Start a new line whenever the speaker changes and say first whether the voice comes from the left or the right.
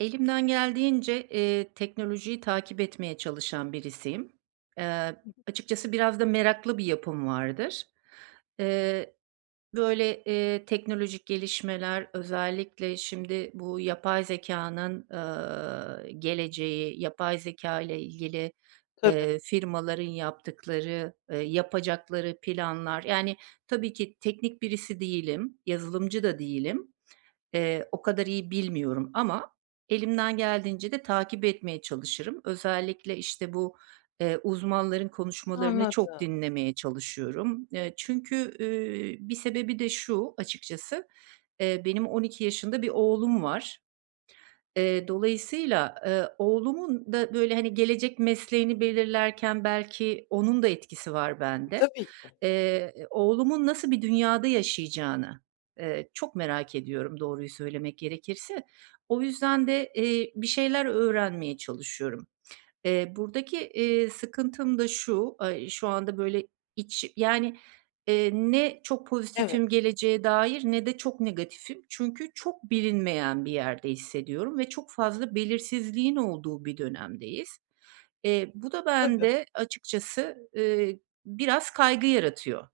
right: Elimden geldiğince, eee, teknolojiyi takip etmeye çalışan birisiyim. Eee, açıkçası, biraz da meraklı bir yapım vardır. Eee, böyle, eee, teknolojik gelişmeler, özellikle şimdi bu yapay zekânın, ııı, geleceği, yapay zekâyla ilgili,
left: Tabii.
right: ııı, firmaların yaptıkları, ııı, yapacakları planlar. Yani, tabii ki teknik birisi değilim. Yazılımcı da değilim. Eee, o kadar iyi bilmiyorum ama elimden geldiğince de takip etmeye çalışırım. Özellikle, işte, bu, eee, uzmanların konuşmalarını çok
left: Anladım.
right: dinlemeye çalışıyorum. Eee, çünkü, ııı, bir sebebi de şu açıkçası, eee, benim 12 yaşında bir oğlum var. Eee, dolayısıyla, ııı, oğlumun da, böyle, hani, gelecek mesleğini belirlerken belki onun da etkisi var bende.
left: Tabii ki.
right: Eee, oğlumun nasıl bir dünyada yaşayacağını, ııı, çok merak ediyorum, doğruyu söylemek gerekirse. O yüzden de, eee, bir şeyler öğrenmeye çalışıyorum. Eee, buradaki, eee, sıkıntım da şu, aaa, şu anda, böyle, iç yani, eee, ne çok
left: Evet.
right: pozitifim geleceğe dair ne de çok negatifim. Çünkü çok bilinmeyen bir yerde hissediyorum ve çok fazla belirsizliğin olduğu bir dönemdeyiz. Eee, bu da
left: Tabii.
right: bende açıkçası, ııı, biraz kaygı yaratıyor.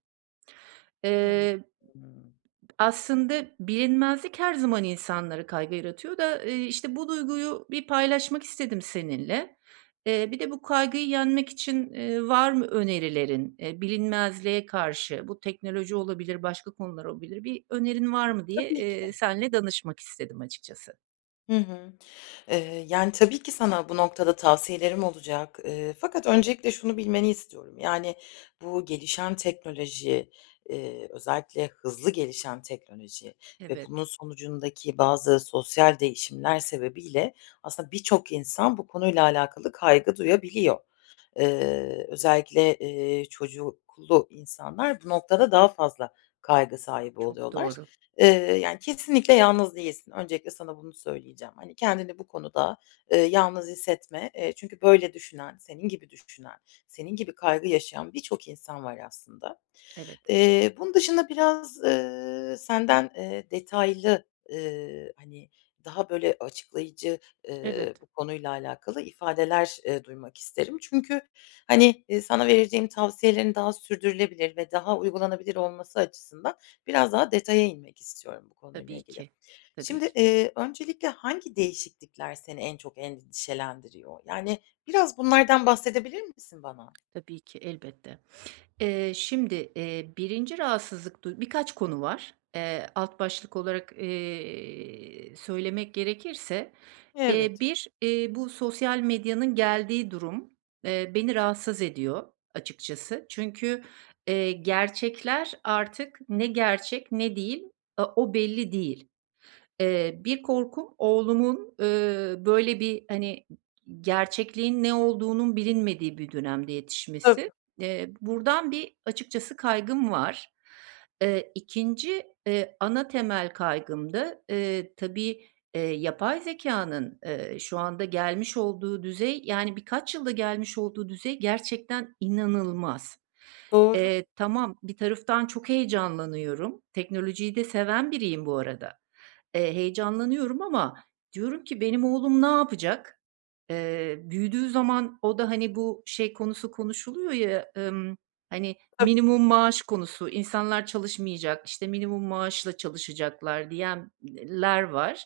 left: Hı
right: Eee,
left: hı.
right: aslında, bilinmezlik her zaman insanları kaygı yaratıyor da, ııı, işte, bu duyguyu bir paylaşmak istedim seninle. Eee, bir de bu kaygıyı yenmek için, ııı, var mı önerilerin, eee, bilinmezliğe karşı? Bu teknoloji olabilir, başka konular olabilir. Bir önerin var mı diye,
left: Tabii ki.
right: eee, seninle danışmak istedim açıkçası.
left: Hı hı. Eee, yani, tabii ki sana bu noktada tavsiyelerim olacak, eee, fakat öncelikle şunu bilmeni istiyorum. Yani, bu gelişen teknoloji, eee, özellikle hızlı gelişen teknoloji ve bunun
right: Evet.
left: sonucundaki bazı sosyal değişimler sebebiyle aslında birçok insan bu konuyla alakalı kaygı duyabiliyor. Eee, özellikle, eee, çocuklu insanlar bu noktada daha fazla kaygı sahibi
right: Çok
left: oluyorlar.
right: doğru.
left: Eee, yani, kesinlikle yalnız değilsin. Öncelikle sana bunu söyleyeceğim. Hani, kendini bu konuda, ııı, yalnız hissetme. Eee, çünkü, böyle, düşünen, senin gibi düşünen, senin gibi kaygı yaşayan birçok insan var aslında.
right: Evet.
left: Eee, bunun dışında biraz, eee, senden, eee, detaylı, eee, hani, daha, böyle, açıklayıcı, eee,
right: Evet.
left: bu konuyla alakalı ifadeler, eee, duymak isterim. Çünkü, hani, eee, sana vereceğim tavsiyelerin daha sürdürülebilir ve daha uygulanabilir olması açısından biraz daha detaya inmek istiyorum bu konuyla
right: Tabii
left: ilgili.
right: ki, tabii
left: Şimdi,
right: ki.
left: iii, öncelikle hangi değişiklikler seni en çok endişelendiriyor? Yani, biraz bunlardan bahsedebilir misin bana?
right: Tabii ki elbette. Eee, şimdi, eee, 1’inci rahatsızlık du Birkaç konu var. Eee, alt başlık olarak, eee, söylemek gerekirse. Eee,
left: Evet.
right: 1, eee, bu sosyal medyanın geldiği durum, eee, beni rahatsız ediyor açıkçası. Çünkü, eee, gerçekler artık ne gerçek ne değil, a o belli değil. Eee, bir korkum oğlumun, eee, böyle, bir, hani, gerçekliğin ne olduğunun bilinmediği bir dönemde yetişmesi.
left: Tabii.
right: Eee, buradan bir açıkçası kaygım var. Eee, 2’nci, eee, ana temel kaygım da, eee, tabii, eee, yapay zekânın, eee, şu anda gelmiş olduğu düzey yani, birkaç yılda gelmiş olduğu düzey gerçekten inanılmaz.
left: Doğru.
right: Eee, tamam, bir taraftan çok heyecanlanıyorum. Teknolojiyi de seven biriyim bu arada. Eee, heyecanlanıyorum ama diyorum ki, "Benim oğlum ne yapacak?" Eee, büyüdüğü zaman o da, hani, bu şey konusu konuşuluyor ya, ımm, hani,
left: Tabii.
right: minimum maaş konusu, insanlar çalışmayacak, işte, minimum maaşla çalışacaklar diyen eee, ler var.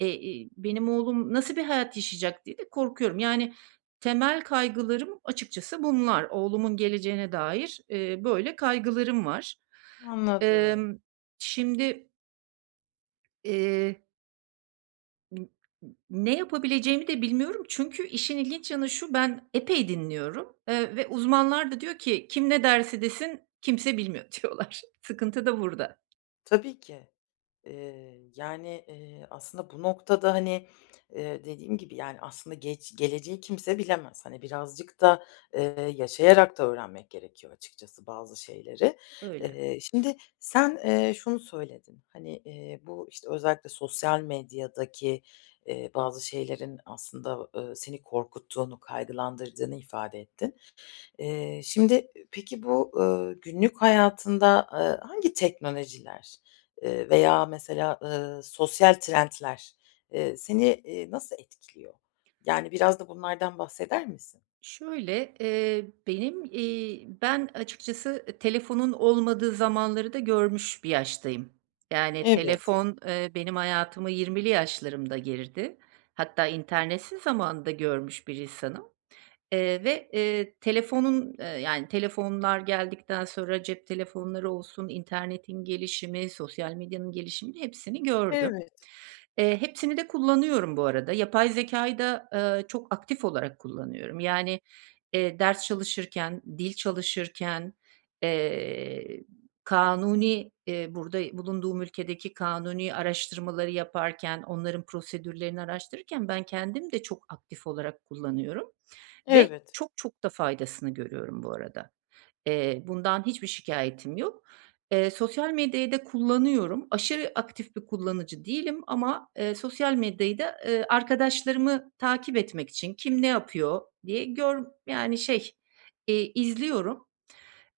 right: Eee, iii, benim oğlum nasıl bir hayat yaşayacak diye de korkuyorum. Yani, temel kaygılarım açıkçası bunlar. Oğlumun geleceğine dair, eee, böyle, kaygılarım var.
left: Anladım.
right: Emm, şimdi Eee [unintelligible] Ne yapabileceğimi de bilmiyorum. Çünkü işin ilginç yanı şu, ben epey dinliyorum. Eee, ve uzmanlar da diyor ki, "Kim ne derse desin, kimse bilmiyor." diyorlar. Sıkıntı da burada.
left: Tabii ki. Eee, yani, eee, aslında bu noktada, hani, eee, dediğim gibi, yani, aslında gec geleceği kimse bilemez. Hani, birazcık da, eee, yaşayarak da öğrenmek gerekiyor açıkçası bazı şeyleri.
right: Öyle.
left: Eee, şimdi sen, eee, şunu söyledin. Hani, eee, bu, işte, özellikle sosyal medyadaki, eee, bazı şeylerin aslında, ııı, seni korkuttuğunu, kaygılandırdığını ifade ettin. Eee, şimdi, peki, bu, ııı, günlük hayatında, eee, hangi teknolojiler, ııı, veya mesela, ııı, sosyal trendler, ııı, seni, ııı, nasıl etkiliyor? Yani, biraz da bunlardan bahseder misin?
right: Şöyle, eee, benim, iii, ben açıkçası, eee, telefonun olmadığı zamanları da görmüş bir yaştayım. Yani,
left: Evet.
right: telefon, eee, benim hayatıma 20’li yaşlarımda girdi. Hatta internetsiz zamanı da görmüş bir insanım. Eee, ve, eee, telefonun eee, yani, telefonlar geldikten sonra, cep telefonları olsun, internetin gelişimi, sosyal medyanın gelişimini, hepsini gördüm.
left: Evet.
right: Eee, hepsini de kullanıyorum bu arada. Yapay zekâyı da, ııı, çok aktif olarak kullanıyorum. Yani, eee, ders çalışırken, dil çalışırken, eee, kanuni eee, burada bulunduğum ülkedeki kanuni araştırmaları, araştırmaları yaparken, onların prosedürlerini araştırırken ben kendim de çok aktif olarak kullanıyorum ve
left: Evet.
right: çok çok da faydasını görüyorum bu arada. Eee, bundan hiçbir şikâyetim yok. Eee, sosyal medyayı da kullanıyorum. Aşırı aktif bir kullanıcı değilim ama, eee, sosyal medyayı da, ııı, arkadaşlarımı takip etmek için, kim ne yapıyor diye gör yani, şey, eee, izliyorum.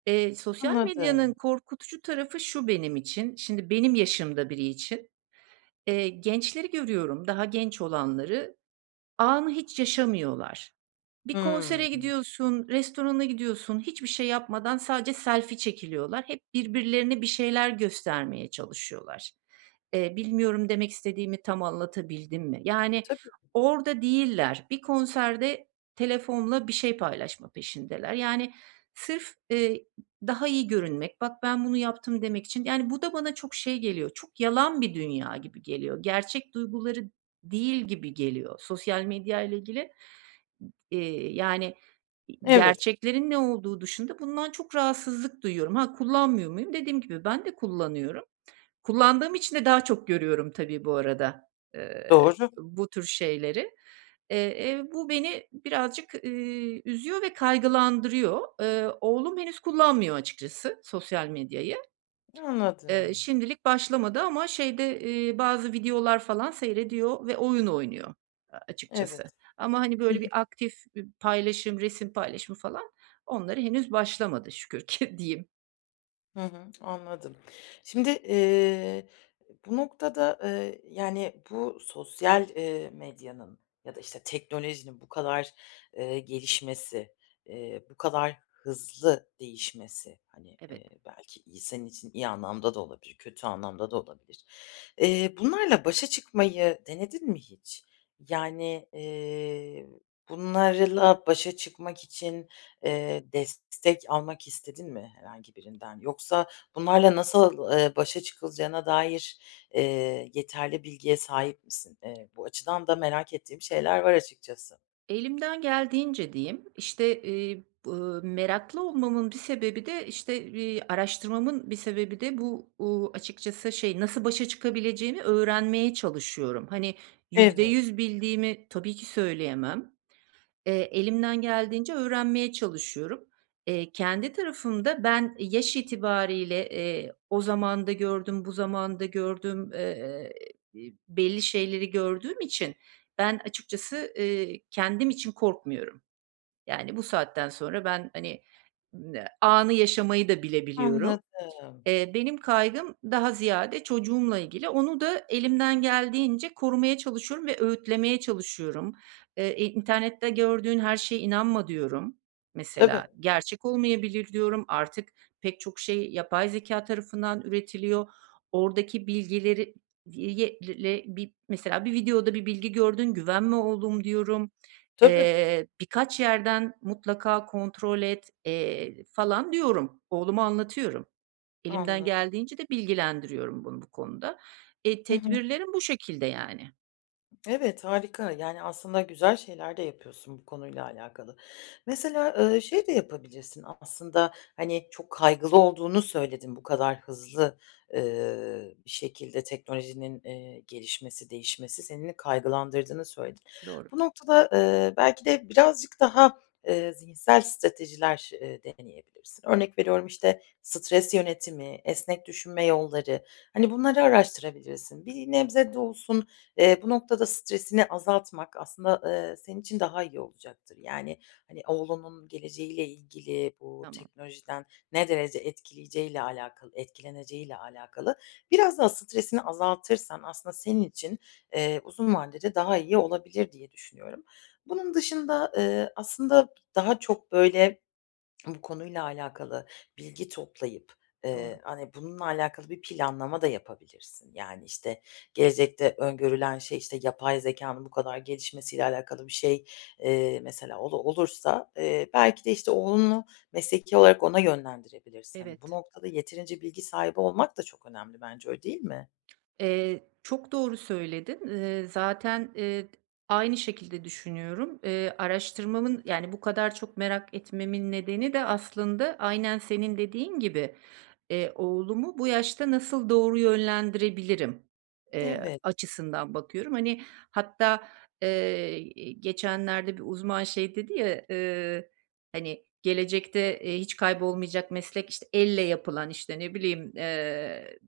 right: Eee, sosyal medyanın
left: Anladım.
right: korkutucu tarafı şu benim için. Şimdi benim yaşımda biri için. Eee, gençleri görüyorum, daha genç olanları. Anı hiç yaşamıyorlar. Bir konsere
left: Hımm.
right: gidiyorsun, restorana gidiyorsun, hiçbir şey yapmadan sadece selfie çekiliyorlar. Hep birbirlerine bir şeyler göstermeye çalışıyorlar. Eee, bilmiyorum, demek istediğimi tam anlatabildim mi? Yani,
left: Tabii ki.
right: orada değiller. Bir konserde telefonla bir şey paylaşma peşindeler. Yani, sırf, ııı, daha iyi görünmek, "Bak ben bunu yaptım." demek için, yani, bu da bana çok, şey, geliyor, çok yalan bir dünya gibi geliyor. Gerçek duyguları değil gibi geliyor sosyal medyayla ilgili. Eee, yani,
left: Evet.
right: gerçeklerin ne olduğu dışında bundan çok rahatsızlık duyuyorum. Ha, kullanmıyor muyum? Dediğim gibi, ben de kullanıyorum. Kullandığım için de daha çok görüyorum tabii bu arada, eee,
left: Doğru.
right: bu tür şeyleri. Eee, eee, bu beni birazcık, ııı, üzüyor ve kaygılandırıyor. Eee, oğlum henüz kullanmıyor açıkçası, sosyal medyayı. Iıı,
left: Anladım.
right: şimdilik başlamadı ama şeyde, ııı, bazı videolar falan seyrediyor ve oyun oynuyor açıkçası.
left: Evet,
right: Ama, hani,
left: hı hı.
right: böyle bir aktif bir paylaşım, resim paylaşımı falan, onlara henüz başlamadı şükür ki diyeyim.
left: Hı hı. Anladım. Şimdi, ııı, bu noktada, eee, yani, bu sosyal, eee, medyanın ya da, işte, teknolojinin bu kadar, ııı, gelişmesi, eee, bu kadar hızlı değişmesi, hani,
right: Evet.
left: eee, belki iyi senin için, iyi anlamda da olabilir, kötü anlamda da olabilir. Eee, bunlarla başa çıkmayı denedin mi hiç? Yani, eee, bunlarla başa çıkmak için, eee, destek almak istedin mi herhangi birinden? Yoksa bunlarla nasıl, ııı, başa çıkılacağına dair, eee, yeterli bilgiye sahip misin? Eee, bu açıdan da merak ettiğim şeyler var açıkçası.
right: Elimden geldiğince diyeyim. İşte, iii, bı meraklı olmamın bir sebebi de, işte, iii, araştırmamın bir sebebi de bu, uuu, açıkçası, şey, nasıl başa çıkabileceğini öğrenmeye çalışıyorum. Hani, yüzde
left: Evet.
right: yüz bildiğimi tabii ki söyleyemem. Eee, elimden geldiğince öğrenmeye çalışıyorum. Eee, kendi tarafımda ben yaş itibarıyla, eee, o zamanı da gördüm, bu zamanı da gördüm. Eee, belli şeyleri gördüğüm için ben açıkçası, ııı, kendim için korkmuyorum. Yani, bu saatten sonra ben, hani, anı yaşamayı da bilebiliyorum.
left: Anladım.
right: Eee, benim kaygım daha ziyade çocuğumla ilgili. Onu da elimden geldiğince korumaya çalışıyorum ve öğütlemeye çalışıyorum. Eee, e, "İnternette gördüğün her şeye inanma." diyorum,
left: Tabii.
right: mesela. "Gerçek olmayabilir." diyorum. Artık pek çok şey yapay zekâ tarafından üretiliyor. Oradaki bilgileri, [unintelligible] mesela, "Bir videoda bir bilgi gördün, güvenme oğlum." diyorum.
left: Tabii.
right: Eee, "Birkaç yerden mutlaka kontrol et." eee, falan diyorum. Oğluma anlatıyorum. Elimden
left: Anladım.
right: geldiğince de bilgilendiriyorum bunu bu konuda. Eee,
left: Hı hı.
right: tedbirlerim bu şekilde, yani.
left: Evet, harika. Yani, aslında güzel şeyler de yapıyorsun bu konuyla alakalı. Mesela, ııı, şey de yapabilirsin, aslında, hani, çok kaygılı olduğunu söyledin. Bu kadar hızlı, ııı, bir şekilde teknolojinin, eee, gelişmesi, değişmesi, seni de kaygılandırdığını söyledin.
right: Doğru.
left: Bu noktada, ııı, belki de birazcık daha, ııı, zihinsel stratejiler, ııı, deneyebilirsin. Örnek veriyorum, işte, stres yönetimi, esnek düşünme yolları, hani, bunları araştırabilirsin. Bir nebze de olsun, eee, bu noktada stresini azaltmak aslında, eee, senin için daha iyi olacaktır. Yani, hani, oğlunun geleceğiyle ilgili bu
right: Tamam.
left: teknolojiden ne derece etkileyeceğiyle alakalı etkileneceğiyle alakalı biraz daha stresini azaltırsan aslında senin için, eee, uzun vadede daha iyi olabilir diye düşünüyorum. Bunun dışında, eee, aslında daha çok, böyle, bu konuyla alakalı bilgi toplayıp,
right: Doğru.
left: eee, hani, bununla alakalı bir planlama da yapabilirsin. Yani, işte, gelecekte öngörülen şey, işte, yapay zekânın bu kadar gelişmesiyle alakalı bir şey, eee, mesela olur olursa, eee, belki de, işte, oğlunu mesleki olarak ona yönlendirebilirsin. Hani, bu
right: Evet.
left: noktada yeterince bilgi sahibi olmak da çok önemli bence, öyle değil mi?
right: Eee, çok doğru söyledin. Eee, zaten, eee, d aynı şekilde düşünüyorum. Eee, araştırmamın, yani, bu kadar çok merak etmemin nedeni de aslında aynen senin dediğin gibi, eee, oğlumu bu yaşta nasıl doğru yönlendirebilirim, eee,
left: Evet.
right: açısından bakıyorum. Hani, hatta, eee, iii, geçenlerde bir uzman şey dedi ya, eee, hani, "Gelecekte, eee, hiç kaybolmayacak meslek, işte, elle yapılan, işte, ne bileyim, eee,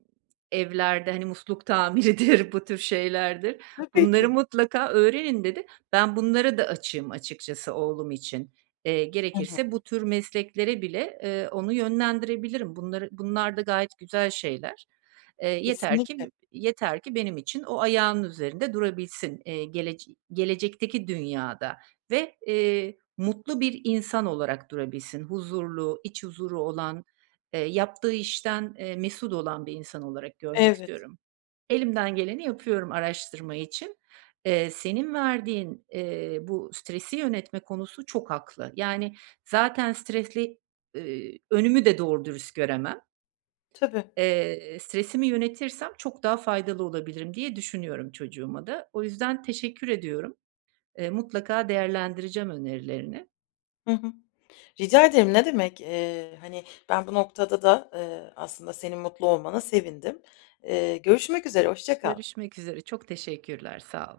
right: evlerde, hani, musluk tamiridir, bu tür şeylerdir.
left: Tabii
right: Bunları
left: ki.
right: mutlaka öğrenin." dedi. Ben, bunlara da açığım açıkçası oğlum için. Eee,
left: Hı hı.
right: gerekirse bu tür mesleklere bile, ııı, onu yönlendirebilirim. Bunları bunlar da gayet güzel şeyler. Eee, yeter ki
left: Kesinlikle.
right: bi yeter ki benim için o ayağının üzerinde durabilsin, eee, gelec gelecekteki dünyada. Ve, eee, mutlu bir insan olarak durabilsin. Huzurlu, iç huzuru olan, eee, yaptığı işten, eee, mesut olan bir insan olarak görmek
left: Evet.
right: istiyorum. Elimden geleni yapıyorum araştırma için. Eee, senin verdiğin, eee, bu stresi yönetme konusu çok haklı. Yani, zaten stresli, ııı, önümü de doğru dürüst göremem.
left: Tabii.
right: Eee, stresimi yönetirsem çok daha faydalı olabilirim diye düşünüyorum çocuğuma da. O yüzden teşekkür ediyorum. Eee, mutlaka değerlendireceğim önerilerini.
left: Hı hı. Rica ederim ne demek, eee, hani, ben bu noktada da, eee, aslında senin mutlu olmana sevindim. Eee, görüşmek üzere, hoşça kal.
right: Görüşmek üzere. Çok teşekkürler. Sağ ol.